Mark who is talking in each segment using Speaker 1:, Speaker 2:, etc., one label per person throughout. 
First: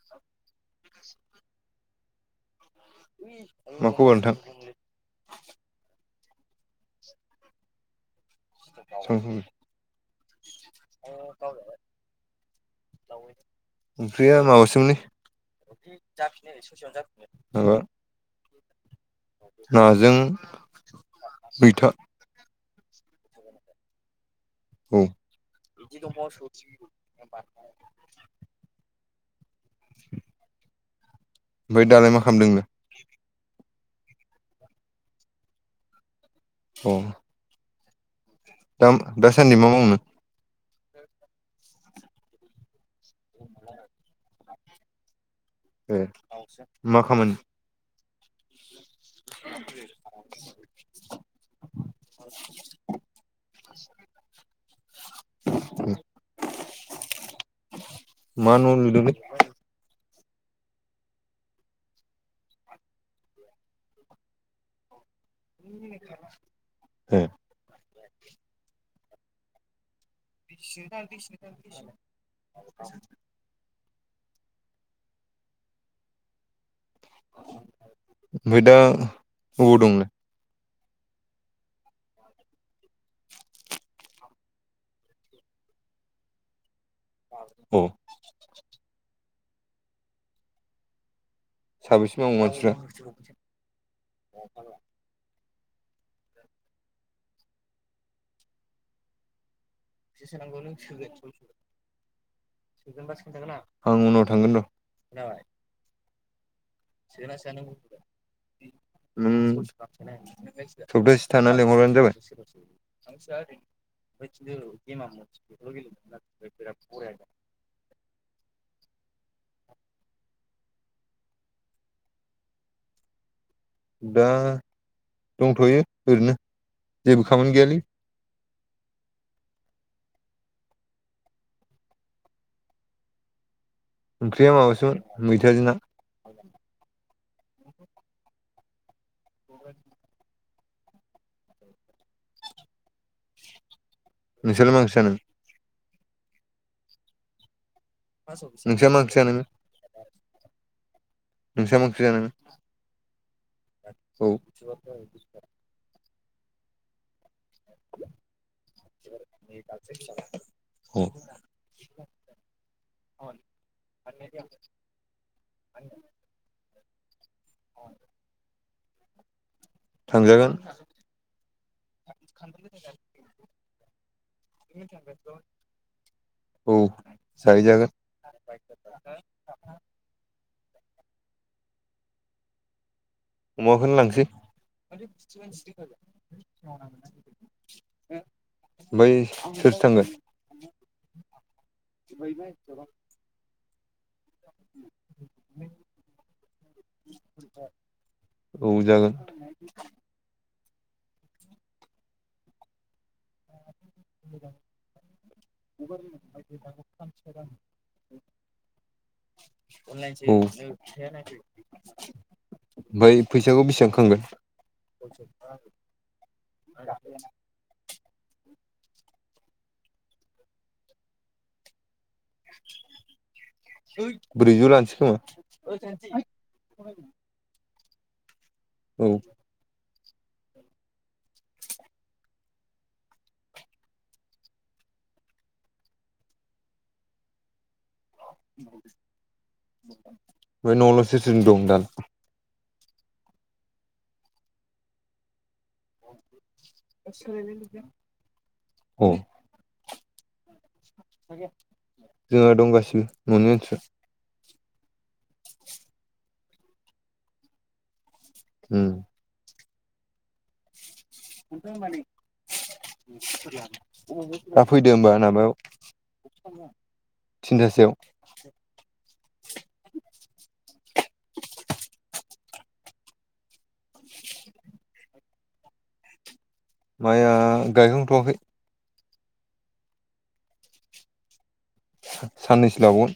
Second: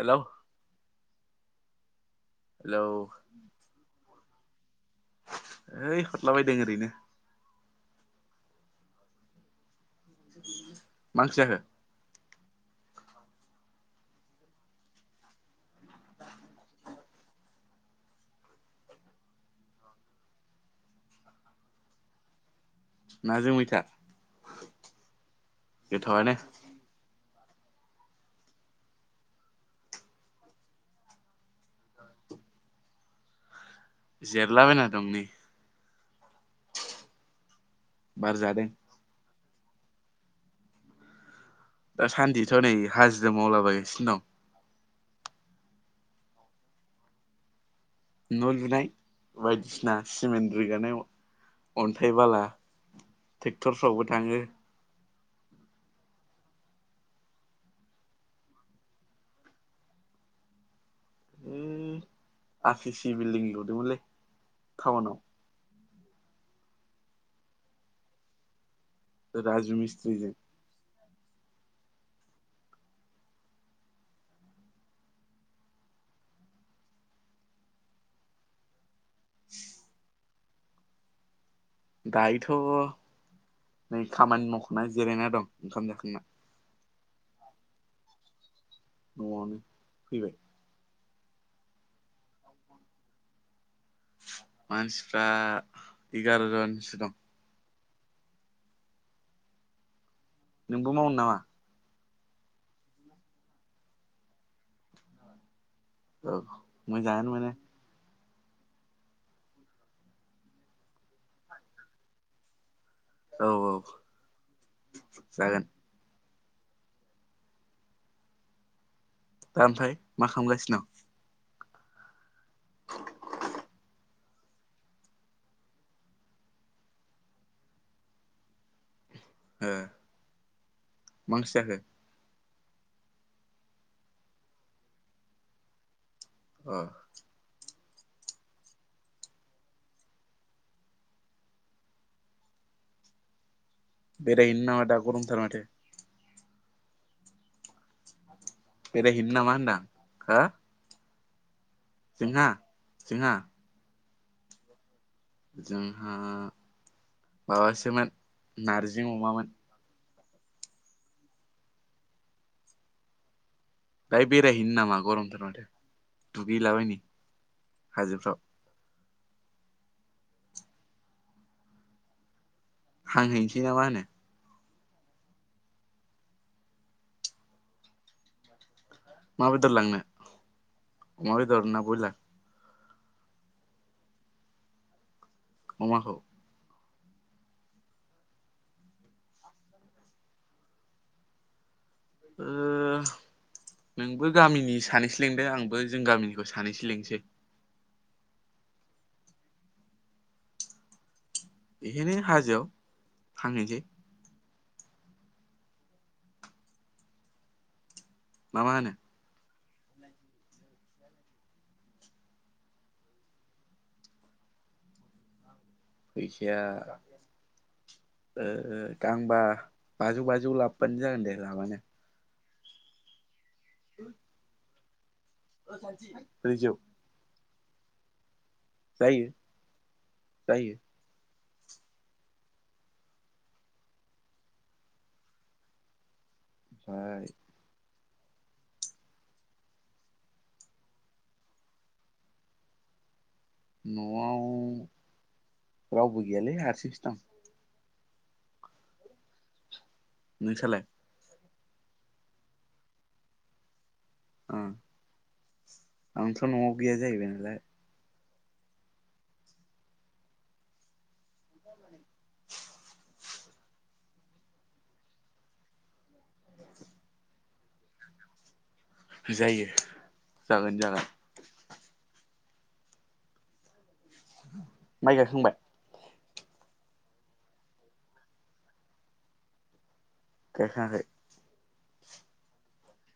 Speaker 1: Hello hello
Speaker 2: मा खबर नोंथां?
Speaker 1: ओइ हरलाबायदों ओरैनो।
Speaker 2: [unintelligible]
Speaker 1: मा ओंख्रि जाखो
Speaker 2: ओंख्रिया माबासोमोनलै। [unintelligible] नाजों मैथा।
Speaker 1: नाजों मैथा।
Speaker 2: औ
Speaker 1: गोथावआनो
Speaker 2: [unintelligible]
Speaker 1: [inaudible]
Speaker 2: ओमफ्राय दालाय मा खालामदों नोंलाय?
Speaker 1: जिरायलाबायना दं नै।
Speaker 2: अ
Speaker 1: बार जादों।
Speaker 2: दा दासान्दि मा मावो नों?
Speaker 1: दासान्दिथ'नै हाजिरा मावला बायगासिनो दं।
Speaker 2: ए मा खामानि?
Speaker 1: न' लुनाय। बायदिसिना सिमेन्ट रोगानाय अन्थाइ, बाला ट्रेक्टरफ्रावबो थाङो।
Speaker 2: [inaudible] मा न लुदोंलै
Speaker 1: अम आरसि सि बिल्डिं लुदोंमोनलै टाउनाव।
Speaker 2: अम
Speaker 1: राजु मिस्त्रिजों।
Speaker 2: [unintelligible] ओमफ्राय दा बबाव दं?
Speaker 1: दायोथ'। नै खामानि मावखांनाय जिरायना दं ओंखाम जाखांना।
Speaker 2: औ।
Speaker 1: न'आवनो फैबाय।
Speaker 2: साबेसे मावो मानसिफ्रा?
Speaker 1: मानसिफ्रा एगार' जनसो दं। नोंबो मावनो नामा
Speaker 2: [unintelligible] आं उनाव थांगोन र
Speaker 1: औ। मोजाङानो
Speaker 2: सोगोनना
Speaker 1: मोनो
Speaker 2: सोआ नों गुगोल पे अम दसे थाना लिंहरबानो जाबाय
Speaker 1: औ औ जागोन
Speaker 2: [unintelligible] [unintelligible]
Speaker 1: दा ओमफ्राय मा खामगासिनो?
Speaker 2: दा दंथ'यो ओरैनो जेबो खामानि गैयालै।
Speaker 1: ओ मा ओंख्रि जाखो?
Speaker 2: ओंख्रिया माबासोम मैथाजों ना।
Speaker 1: अ।
Speaker 2: [inaudible]
Speaker 1: बेराय हैनो
Speaker 2: नोंस्रालाय मा
Speaker 1: नामा
Speaker 2: ओंख्रि
Speaker 1: दा
Speaker 2: जानायमोन
Speaker 1: गरमथार माथो।
Speaker 2: नोंसा मा ओंख्रि
Speaker 1: बेरायहैनो
Speaker 2: जानायमोन।
Speaker 1: नामा होनदां जोंहा-जोंहा।
Speaker 2: औ।
Speaker 1: जोंहा माबासोमोन नारजि अमामोन।
Speaker 2: औ।
Speaker 1: दाहाय बेरायहैनो नामा गरमथार माथो दुगैलाबायनि हाजोफ्राव
Speaker 2: थांजागोन
Speaker 1: हांहैसै ना मा होनो
Speaker 2: औ जाहै जागोन
Speaker 1: मा बेदर लांनो अमा बेदरना बयलार
Speaker 2: अमाखौनो लांसै
Speaker 1: अमाखौ
Speaker 2: बाय सोर-सोर थांगोन
Speaker 1: ओ
Speaker 2: [unintelligible]
Speaker 1: नोंबो गामिनि सानैसो लेंदों आंबो जों गामिनिखौ सानैसो लिंनोसै
Speaker 2: औ जागोन
Speaker 1: बेखायनो हाजोआव हांहैसै
Speaker 2: [unintelligible]
Speaker 1: ना मा होनो
Speaker 2: औ ओमफ्राय फैसाखौ बेसेबां खांगोन
Speaker 1: फैसाया दांबा बाजौ बाजौ लाबोबानो जागोन दे लाबानो
Speaker 2: ब्रैजौ लाानोसै खोमा
Speaker 1: ब्रैजौ?
Speaker 2: औ
Speaker 1: जायो
Speaker 2: ओमफ्राय
Speaker 1: जायो। ह [unintelligible]
Speaker 2: बेओ न'आवलाय सोर सोर दं दालय?
Speaker 1: न'आव रावबो गैयालै हार
Speaker 2: औ
Speaker 1: नोंसाालाय?
Speaker 2: जोंहा दं गासिबो न'नि मानसि सिआ
Speaker 1: आंथ' न'आव गैया जाहैबाय नालाय
Speaker 2: उम मोनथ मानि [unintelligible] दा फैदो होनबा माबायाव। थिनथासोआव।
Speaker 1: जायो जागोन जागोन।
Speaker 2: [unintelligible]
Speaker 1: माइ गायखांबाय
Speaker 2: माया गायहांथ'वाखै
Speaker 1: गाइखांआखै?
Speaker 2: साननैसो लाबावगोन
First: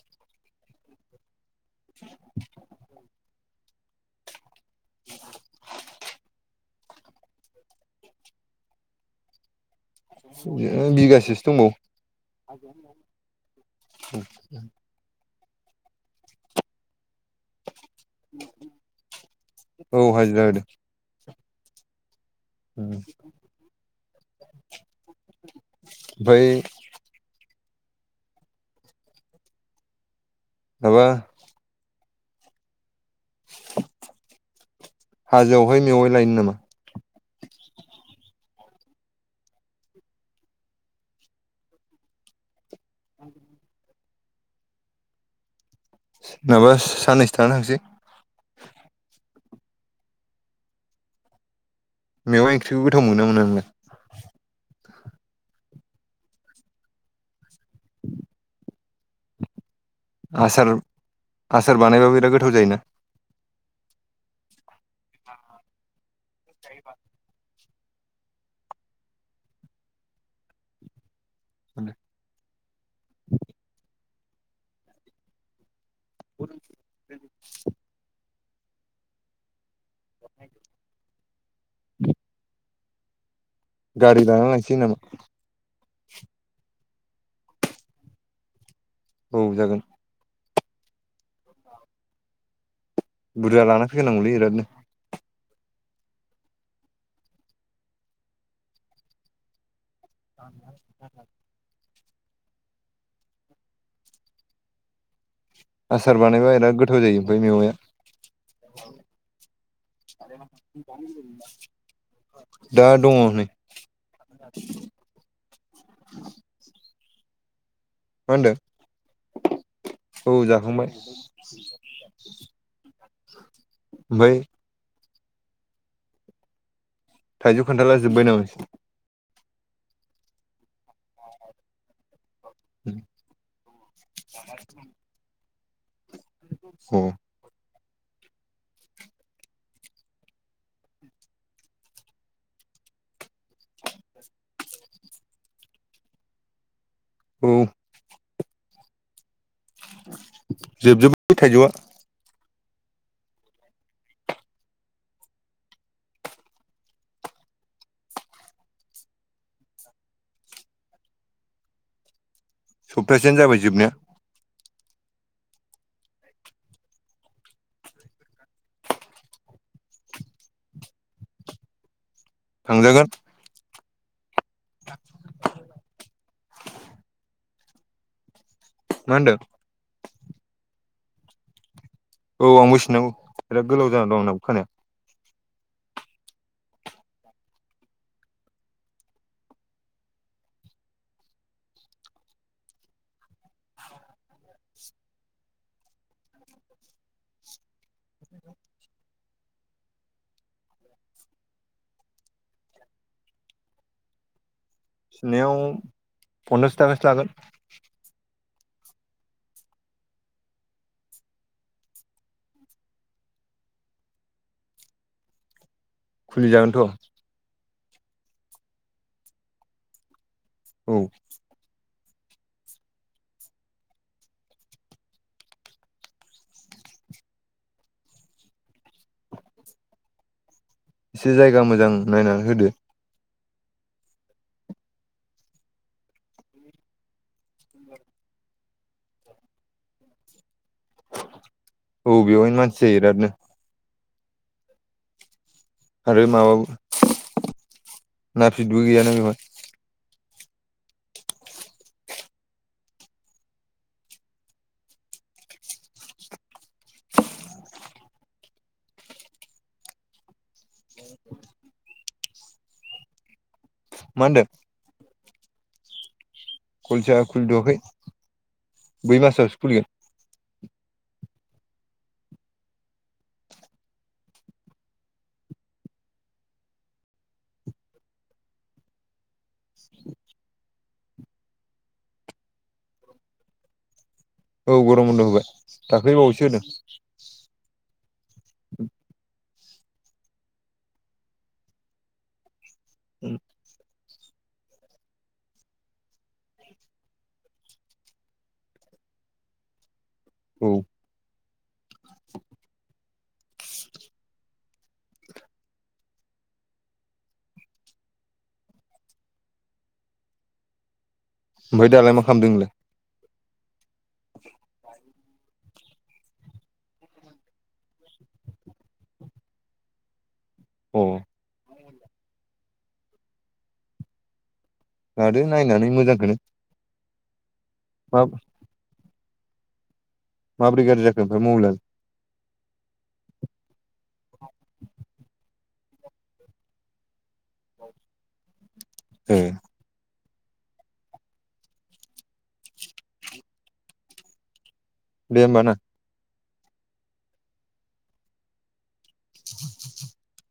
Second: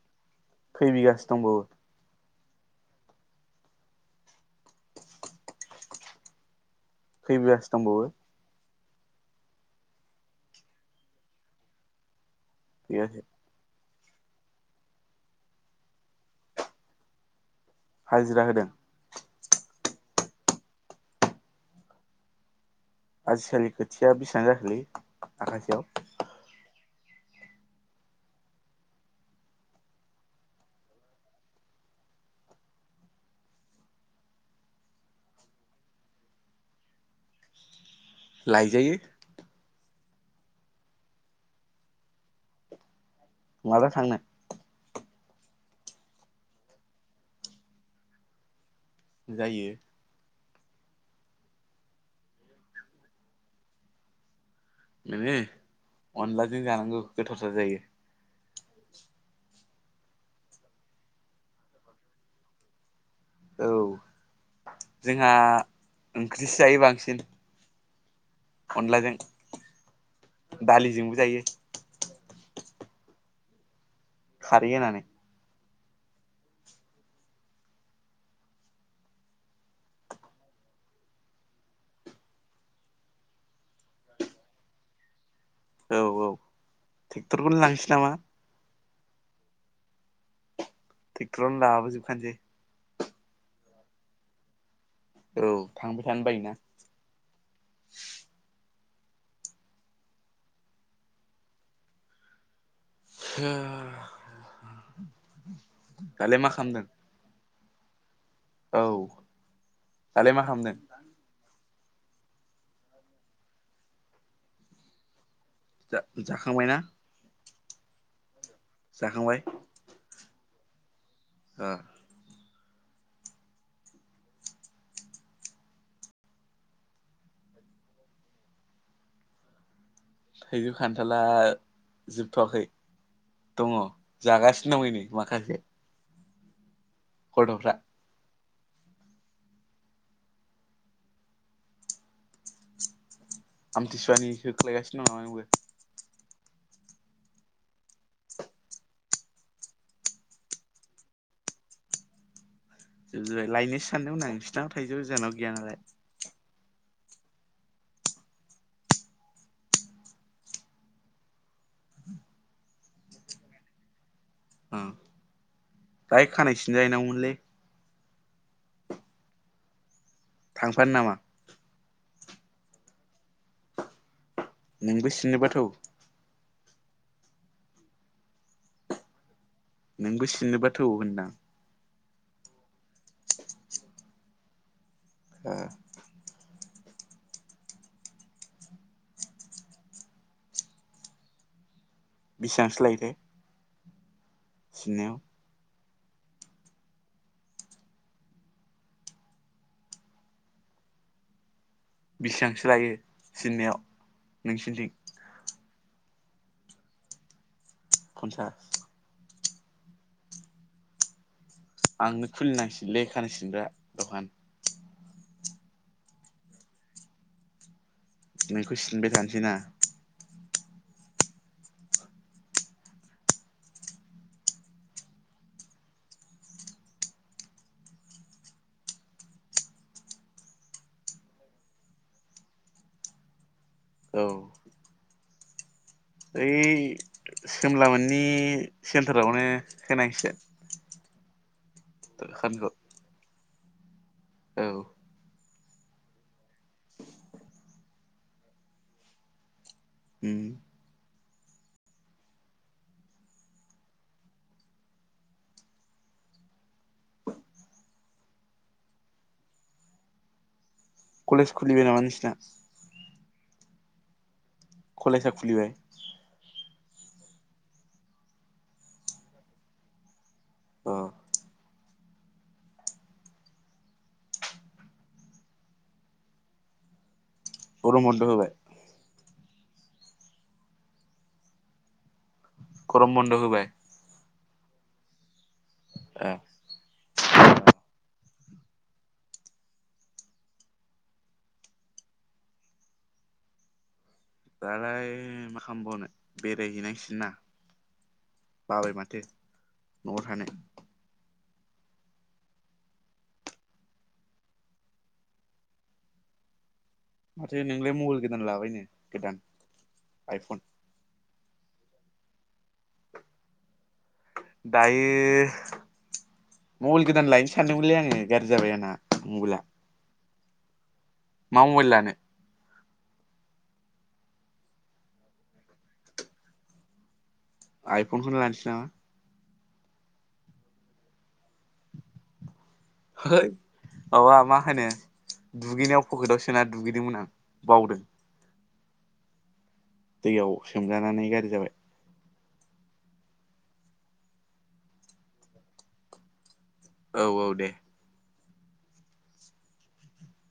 Speaker 1: खै बिगासो दंबावो?
Speaker 2: [unintelligible]
Speaker 1: खै बिगासो दंबावो?
Speaker 2: बिगासेसो दंबावो।
Speaker 1: बिगासे
Speaker 2: [unintelligible]
Speaker 1: हाजिरा होदों?
Speaker 2: औ हाजिरा होदों। उम।
Speaker 1: खाथिया बेसिबां जाखोलै? आखासेयाव
Speaker 2: बै माबा हाजोआवहाय मेवाइ लायनो नामा?
Speaker 1: लायजायो माला थांनो?
Speaker 2: माबा साननैसो थानानै थांसै।
Speaker 1: जायो।
Speaker 2: मेव ओंख्रिखौ गोथाव मोना मोना नोंलाय?
Speaker 1: मे अनलाजों जानांगौ गोथार।
Speaker 2: आस आसार बानायबो बिराद गोथाव जायोना।
Speaker 1: औ जोंहा ओंख्रिसो जायो बांसिन। अनलाजों दालिजोंबो जायो।
Speaker 2: [inaudible]
Speaker 1: खारि ननानै।
Speaker 2: [unintelligible] गारि लानानै लांसै नामा?
Speaker 1: औ औ ट्रेक्टरखौनो लांसै नामा?
Speaker 2: औ जागोन।
Speaker 1: ट्रेकटरावनो लाबो जोबखानोसेै
Speaker 2: बुरजा लाना फैनांगोनलै इरादनो
Speaker 1: औ थांबाय थानो बायोना
Speaker 2: [inaudible]
Speaker 1: [unintelligible]
Speaker 2: आसार
Speaker 1: दालाय मा
Speaker 2: बानायबा बिराद
Speaker 1: खालामदों
Speaker 2: गोथाव जायो ओमफ्राय मेवाया
Speaker 1: औ दालाय मा खालामदों
Speaker 2: [inaudible] दा दङ नै
Speaker 1: जा-जाखांबाय ना?
Speaker 2: मा होनदों औ जाखांबाय।
Speaker 1: ओ
Speaker 2: ओफ्राय थाइजौ खान्थाला जोबबाय नामा
Speaker 1: थैजौ खान्थाला जोब थ'वाखै दङ जागासिनो दं ओइ नै माखासे
Speaker 2: [inaudible]
Speaker 1: [unintelligible] आमथिसुवानि होख्लायगासिनो दं नामा नोंबो
Speaker 2: औ
Speaker 1: [inaudible]
Speaker 2: जोबजोबबाय थाइजौआ
Speaker 1: जोबजोबबाय लायनोसो सानदोंमोन आं नोंसिनाव थाइजौ जानाव गैया नालाय
Speaker 2: सप्तासेआनो जाबाय जोबनाया
Speaker 1: उम दाहाय खानाय सिनजा हैनां गौमोनलै थांफानो नामा?
Speaker 2: थांजागोन
Speaker 1: नोंबो सिनोबा थौ
Speaker 2: मा होनदों?
Speaker 1: नोंबो सिननोबाथौ होनदां
Speaker 2: औ आंबो सिननांगौ बिराद गोलाव जाना दं आंनाबो खानाया
Speaker 1: [unintelligible] बेसांसो लायो थाय? सिननायाव बेसेबांसो लायो सिननायाव नोंसिनिथिं?
Speaker 2: सिननायाव पन्सास थाखासो लागोन
Speaker 1: [unintelligible] आंनो खुलिनांसिगोनलै खानाय सिनग्रा दखान
Speaker 2: खुलिजागोनथ'
Speaker 1: नोंखौ सिनबाय थानोसै ना
Speaker 2: औ एसे जायगा मोजां नायनानै होदो।
Speaker 1: औ ओइ सोमला मोननि सेन्टारावनो होनांसिगोन
Speaker 2: औ बेवहायनो
Speaker 1: दखानखौ
Speaker 2: मानसि जायो बिरादनो
Speaker 1: औ
Speaker 2: आरो माबाबो ना फिदबो गैयाना बेवहाय
Speaker 1: उम कलेज खुलिबाय नामा नोंसिना
Speaker 2: मा होनदों
Speaker 1: कलेजआ खुलिबाय
Speaker 2: कलेजआ खुलिथ'आखै बै मासावसो खुलिगोन
Speaker 1: अ गरम बनद होबाय।
Speaker 2: [inaudible]
Speaker 1: गरम बन्द होबाय।
Speaker 2: औ गरम बन्द' होबाय। दाख्लै
Speaker 1: ओ
Speaker 2: बावैसो होदों। [inaudible] [unintelligible]
Speaker 1: दालाय मा खालामबावनो बेरायहैनांसिगोन ना? बाबाय माथो न'आव थानो।
Speaker 2: औ
Speaker 1: माथो नोंलाय मबाइल गोदान लाबायनो गोदान आइफन।
Speaker 2: ओमफ्राय दालाय मा खालामदों नोंलाय?
Speaker 1: दायो मबाइल गोदान लायनो सानदोंमोनलै आङो गाज्रि जाबाय आंना मबाइला
Speaker 2: अ
Speaker 1: मा मबाइल लानो?
Speaker 2: लादो नायनानै मोजांखौनो। मा
Speaker 1: आइफनखौ लानोसै नामा?
Speaker 2: माबोरै गाज्रि जाखो ओमफ्राय मबाइल आलाय
Speaker 1: है माबा मा होनो दुगैनायाव पकेटाव सोना दुगैदोंमोन आं बावदों
Speaker 2: ए।
Speaker 1: दैयाव सोमजानानै गाज्रि जाबाय।
Speaker 2: दे होमबा ना।
Speaker 1: औ औ दे।
Speaker 2: [inaudible]